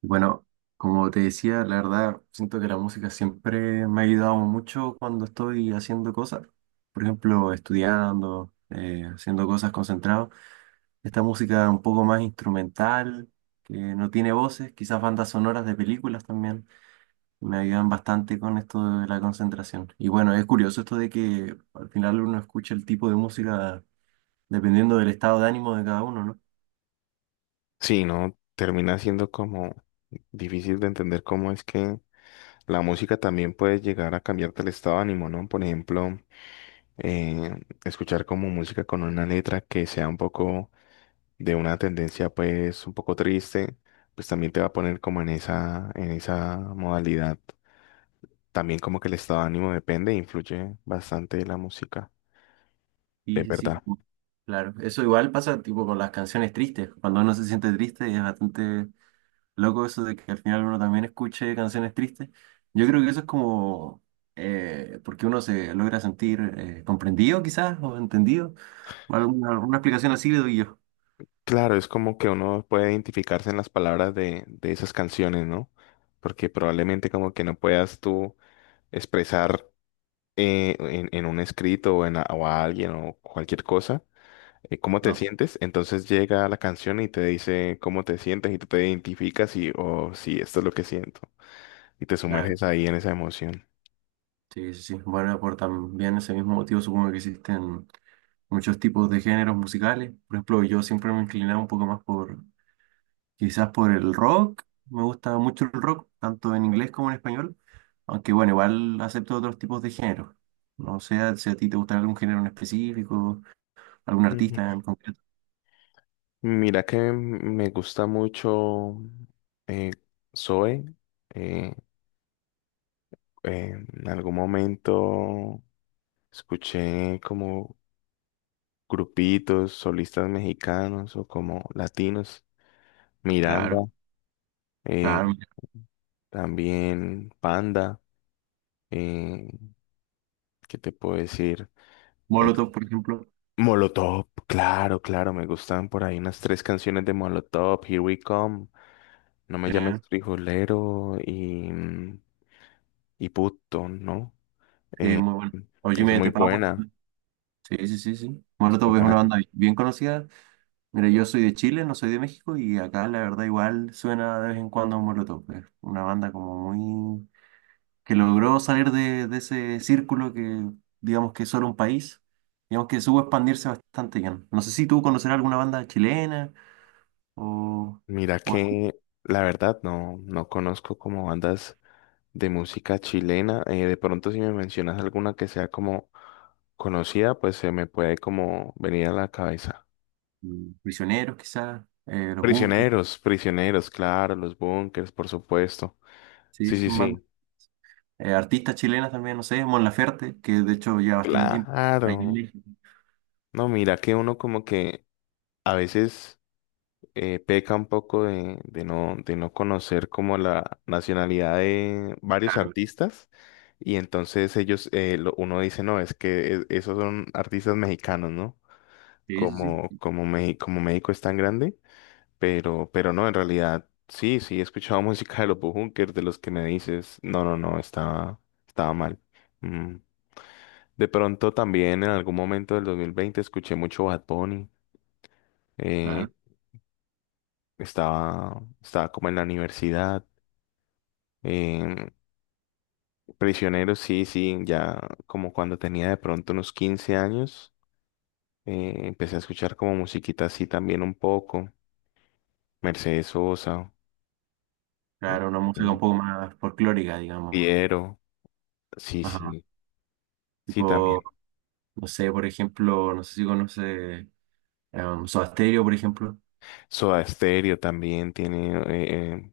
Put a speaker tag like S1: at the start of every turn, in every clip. S1: Bueno, como te decía, la verdad, siento que la música siempre me ha ayudado mucho cuando estoy haciendo cosas. Por ejemplo, estudiando, haciendo cosas concentrado. Esta música un poco más instrumental, que no tiene voces, quizás bandas sonoras de películas también, me ayudan bastante con esto de la concentración. Y bueno, es curioso esto de que al final uno escucha el tipo de música dependiendo del estado de ánimo de cada uno, ¿no?
S2: Sí, ¿no? Termina siendo como difícil de entender cómo es que la música también puede llegar a cambiarte el estado de ánimo, ¿no? Por ejemplo, eh, escuchar como música con una letra que sea un poco de una tendencia pues un poco triste, pues también te va a poner como en esa modalidad. También como que el estado de ánimo depende e influye bastante de la música,
S1: Sí,
S2: es
S1: sí,
S2: verdad.
S1: sí. Claro, eso igual pasa tipo con las canciones tristes. Cuando uno se siente triste es bastante loco eso de que al final uno también escuche canciones tristes. Yo creo que eso es como porque uno se logra sentir comprendido quizás o entendido. Alguna explicación así le doy yo.
S2: Claro, es como que uno puede identificarse en las palabras de esas canciones, ¿no? Porque probablemente como que no puedas tú expresar en un escrito o, en, a o a alguien o cualquier cosa cómo te
S1: No,
S2: sientes. Entonces llega la canción y te dice cómo te sientes y tú te identificas y, oh, sí, esto es lo que siento. Y te
S1: claro.
S2: sumerges ahí en esa emoción.
S1: Sí, sí, sí. Bueno, por también ese mismo motivo supongo que existen muchos tipos de géneros musicales. Por ejemplo, yo siempre me inclinaba un poco más por quizás por el rock. Me gusta mucho el rock, tanto en inglés como en español, aunque bueno, igual acepto otros tipos de géneros. No sé si a ti te gusta algún género en específico, algún
S2: Ujú.
S1: artista en concreto.
S2: Mira que me gusta mucho eh, Zoe. eh, en algún momento, escuché como grupitos, solistas mexicanos o como latinos, Miranda,
S1: Claro,
S2: eh,
S1: claro. Mira,
S2: también Panda, eh, ¿qué te puedo decir? En-
S1: Molotov, por ejemplo.
S2: Molotov, claro, claro, me gustan por ahí unas tres canciones de Molotov, Here We Come, No me
S1: eh,
S2: llames frijolero y, y puto, ¿no?
S1: sí,
S2: Eh,
S1: muy bueno. O Jimmy
S2: es
S1: Eat
S2: muy
S1: the Power.
S2: buena,
S1: Sí, sí, sí, sí.
S2: es muy
S1: Molotov es una
S2: buena.
S1: banda bien conocida. Mira, yo soy de Chile, no soy de México, y acá la verdad igual suena de vez en cuando Molotov. Es una banda como muy que logró salir de ese círculo que digamos que es solo un país, digamos que supo expandirse bastante bien. No sé si tú conocerás alguna banda chilena o,
S2: Mira
S1: o así.
S2: que la verdad no conozco como bandas de música chilena. De pronto si me mencionas alguna que sea como conocida, pues se me puede como venir a la cabeza.
S1: Prisioneros quizás, Los Bunkers,
S2: Prisioneros, claro, los bunkers, por supuesto.
S1: sí,
S2: Sí, sí,
S1: son bandas.
S2: sí,
S1: Artistas chilenas también, no sé, Mon Laferte, que de hecho lleva bastante tiempo ahí en
S2: claro.
S1: México.
S2: No, mira que uno como que a veces peca un poco de no conocer como la nacionalidad de varios
S1: Claro,
S2: artistas. Y entonces ellos, uno dice, no, es que esos son artistas mexicanos, ¿no?
S1: sí, sí, sí,
S2: Como,
S1: sí,
S2: como México es tan grande, pero no, en realidad, sí, sí, he escuchado música de los Bunkers, de los que me dices, no, no, no, estaba, estaba mal. Mm. De pronto también en algún momento del 2020 escuché mucho Bad Bunny, eh,
S1: claro.
S2: estaba, estaba como en la universidad. Eh, Prisionero, sí, sí, ya como cuando tenía de pronto unos 15 años, empecé a escuchar como musiquita así también un poco, Mercedes Sosa, eh,
S1: Claro, una música un
S2: eh,
S1: poco más folclórica, digamos.
S2: Piero, sí,
S1: Ajá.
S2: sí, sí,
S1: Tipo,
S2: también.
S1: no sé, por ejemplo, no sé si conoce Soda Stereo, por ejemplo.
S2: Soda Stereo también tiene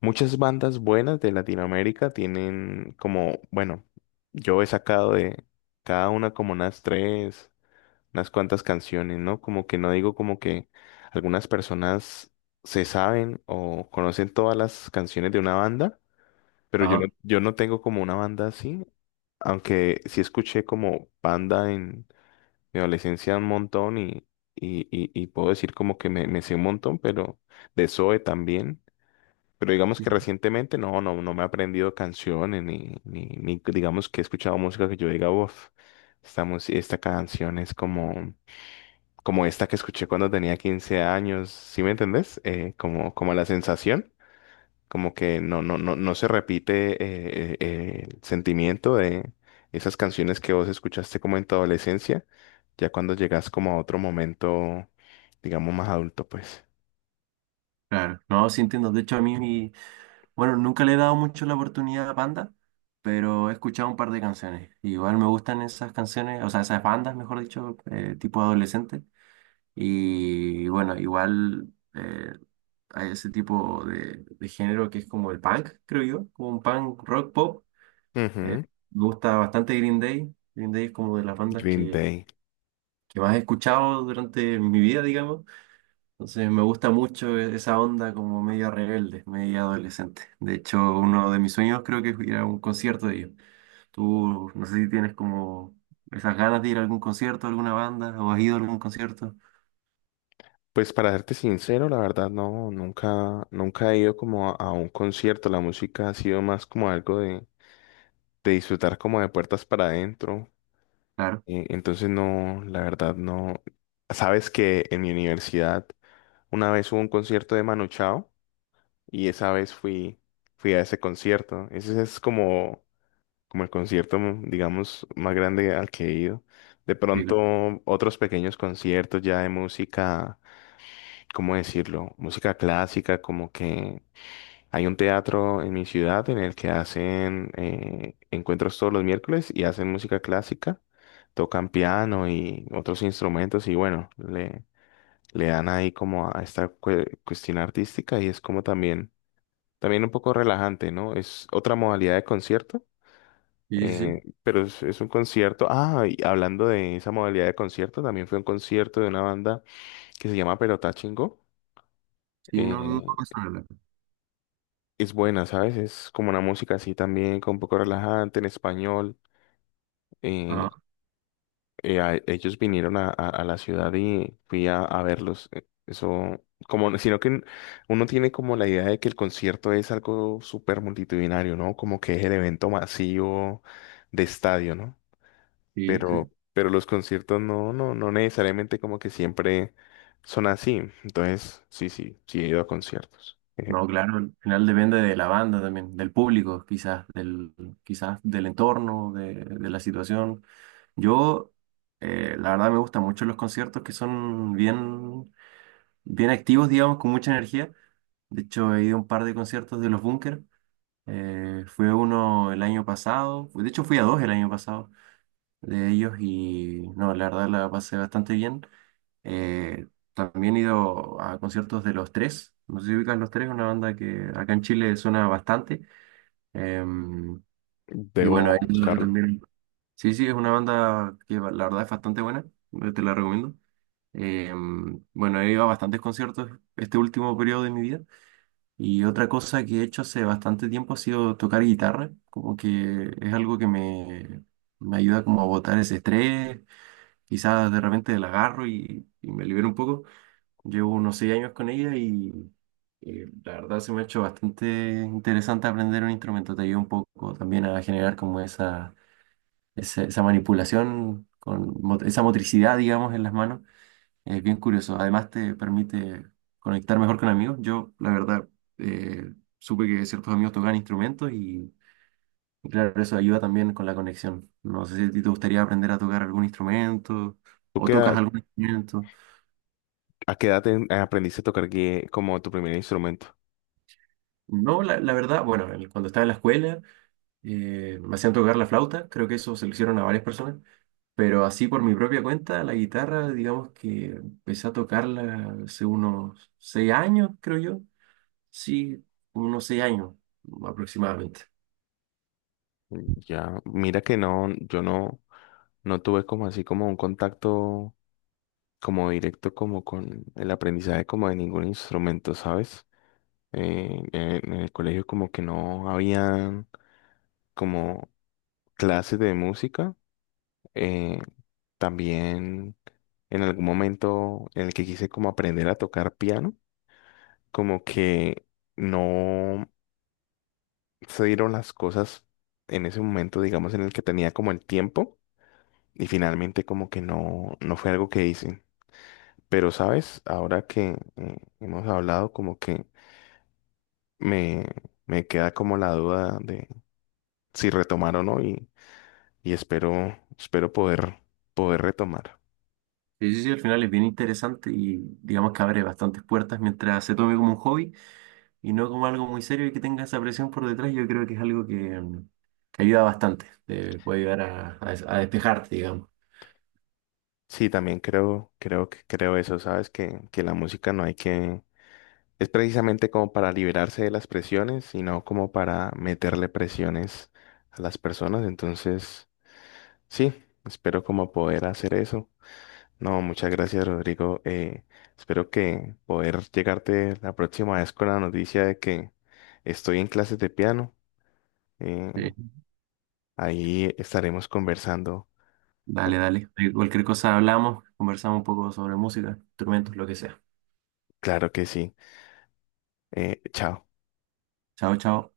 S2: muchas bandas buenas de Latinoamérica, tienen como, bueno, yo he sacado de cada una como unas tres, unas cuantas canciones, ¿no? Como que no digo como que algunas personas se saben o conocen todas las canciones de una banda, pero yo no,
S1: Ajá.
S2: yo no tengo como una banda así, aunque sí escuché como banda en Me adolescencia un montón y puedo decir como que me sé un montón, pero de Zoe también. Pero digamos que recientemente no, no, no me he aprendido canciones ni digamos que he escuchado música que yo diga, uff, esta canción es como, como esta que escuché cuando tenía 15 años, ¿sí me entendés? Como, como la sensación como que no se repite el sentimiento de esas canciones que vos escuchaste como en tu adolescencia, ya cuando llegas como a otro momento, digamos, más adulto, pues.
S1: Claro, no, sí entiendo. De hecho, a mí, bueno, nunca le he dado mucho la oportunidad a Panda, pero he escuchado un par de canciones. Igual me gustan esas canciones, o sea, esas bandas, mejor dicho, tipo adolescente. Y bueno, igual hay ese tipo de género que es como el punk, creo yo, como un punk rock pop. Eh,
S2: Ujú,
S1: Me gusta bastante Green Day. Green Day es como de las bandas
S2: Green Day.
S1: que más he escuchado durante mi vida, digamos. Entonces me gusta mucho esa onda como media rebelde, media adolescente. De hecho, uno de mis sueños creo que es ir a un concierto de ellos. Tú, no sé si tienes como esas ganas de ir a algún concierto, alguna banda, o has ido a algún concierto.
S2: Pues para serte sincero, la verdad no, nunca, nunca he ido como a un concierto. La música ha sido más como algo de disfrutar como de puertas para adentro.
S1: Claro,
S2: Entonces no, la verdad no. Sabes que en mi universidad una vez hubo un concierto de Manu Chao, y esa vez fui a ese concierto. Ese es como, como el concierto, digamos, más grande al que he ido. De
S1: sí,
S2: pronto,
S1: claro,
S2: otros pequeños conciertos ya de música, ¿cómo decirlo? Música clásica, como que hay un teatro en mi ciudad en el que hacen encuentros todos los miércoles y hacen música clásica. Tocan piano y otros instrumentos y bueno, le dan ahí como a esta cuestión artística y es como también un poco relajante, ¿no? Es otra modalidad de concierto,
S1: sí, sí, sí.
S2: pero es un concierto. Ah, y hablando de esa modalidad de concierto, también fue un concierto de una banda que se llama Perotá Chingó.
S1: Sí, no, no, no
S2: Eh,
S1: me suena
S2: es buena, ¿sabes? Es como una música así también, con un poco relajante en español. Eh,
S1: ajá,
S2: Ellos vinieron a la ciudad y fui a verlos. Eso, como, uno tiene como la idea de que el concierto es algo súper multitudinario, ¿no? Como que es el evento masivo de estadio, ¿no?
S1: sí, sí.
S2: Pero los conciertos no, no, no necesariamente como que siempre son así. Entonces, sí, sí, sí he ido a conciertos.
S1: No, claro, al final depende de la banda también, del público, quizás del entorno, de la situación. Yo, la verdad, me gustan mucho los conciertos que son bien bien activos, digamos, con mucha energía. De hecho, he ido a un par de conciertos de Los Bunkers. Fui a uno el año pasado, de hecho fui a dos el año pasado de ellos y no, la verdad la pasé bastante bien. Eh, También he ido a conciertos de Los Tres, no sé si ubicas Los Tres, una banda que acá en Chile suena bastante. Em, y
S2: Debo
S1: bueno, he ido yo
S2: buscarlo.
S1: también, sí, sí, es una banda que la verdad es bastante buena, te la recomiendo. Bueno, he ido a bastantes conciertos este último periodo de mi vida. Y otra cosa que he hecho hace bastante tiempo ha sido tocar guitarra, como que es algo que me ayuda como a botar ese estrés, quizás de repente la agarro y me libero un poco. Llevo unos 6 años con ella y, la verdad se me ha hecho bastante interesante aprender un instrumento, te ayuda un poco también a generar como esa manipulación, con esa motricidad, digamos, en las manos es bien curioso. Además te permite conectar mejor con amigos. Yo, la verdad, supe que ciertos amigos tocan instrumentos y claro, eso ayuda también con la conexión. No sé si a ti te gustaría aprender a tocar algún instrumento
S2: ¿Tú
S1: o
S2: qué,
S1: tocas algún instrumento.
S2: a qué edad aprendiste a tocar como tu primer instrumento?
S1: No, la verdad, bueno, cuando estaba en la escuela me hacían tocar la flauta. Creo que eso se lo hicieron a varias personas. Pero así por mi propia cuenta, la guitarra, digamos que empecé a tocarla hace unos 6 años, creo yo. Sí, unos 6 años aproximadamente.
S2: Ya, mira que no, yo no, no tuve como así como un contacto como directo como con el aprendizaje como de ningún instrumento, ¿sabes? En el colegio como que no habían como clases de música. eh, También en algún momento en el que quise como aprender a tocar piano, como que no se dieron las cosas en ese momento, digamos, en el que tenía como el tiempo. Y finalmente como que no, no fue algo que hice. Pero, ¿sabes? Ahora que hemos hablado, como que me, me queda como la duda de si retomar o no y, y espero poder retomar.
S1: Sí, sí, sí, al final es bien interesante y digamos que abre bastantes puertas mientras se tome como un hobby y no como algo muy serio y que tenga esa presión por detrás. Yo creo que es algo que, mm, que ayuda bastante, te puede ayudar a, a despejarte, digamos.
S2: Sí, también creo eso, ¿sabes? Que la música no hay que... Es precisamente como para liberarse de las presiones, sino como para meterle presiones a las personas. Entonces, sí, espero como poder hacer eso. No, muchas gracias, Rodrigo. Espero que poder llegarte la próxima vez con la noticia de que estoy en clases de piano. Eh,
S1: Sí.
S2: Ahí estaremos conversando.
S1: Dale, dale. De cualquier cosa hablamos, conversamos un poco sobre música, instrumentos, lo que sea.
S2: Claro que sí. Chao.
S1: Chao, chao.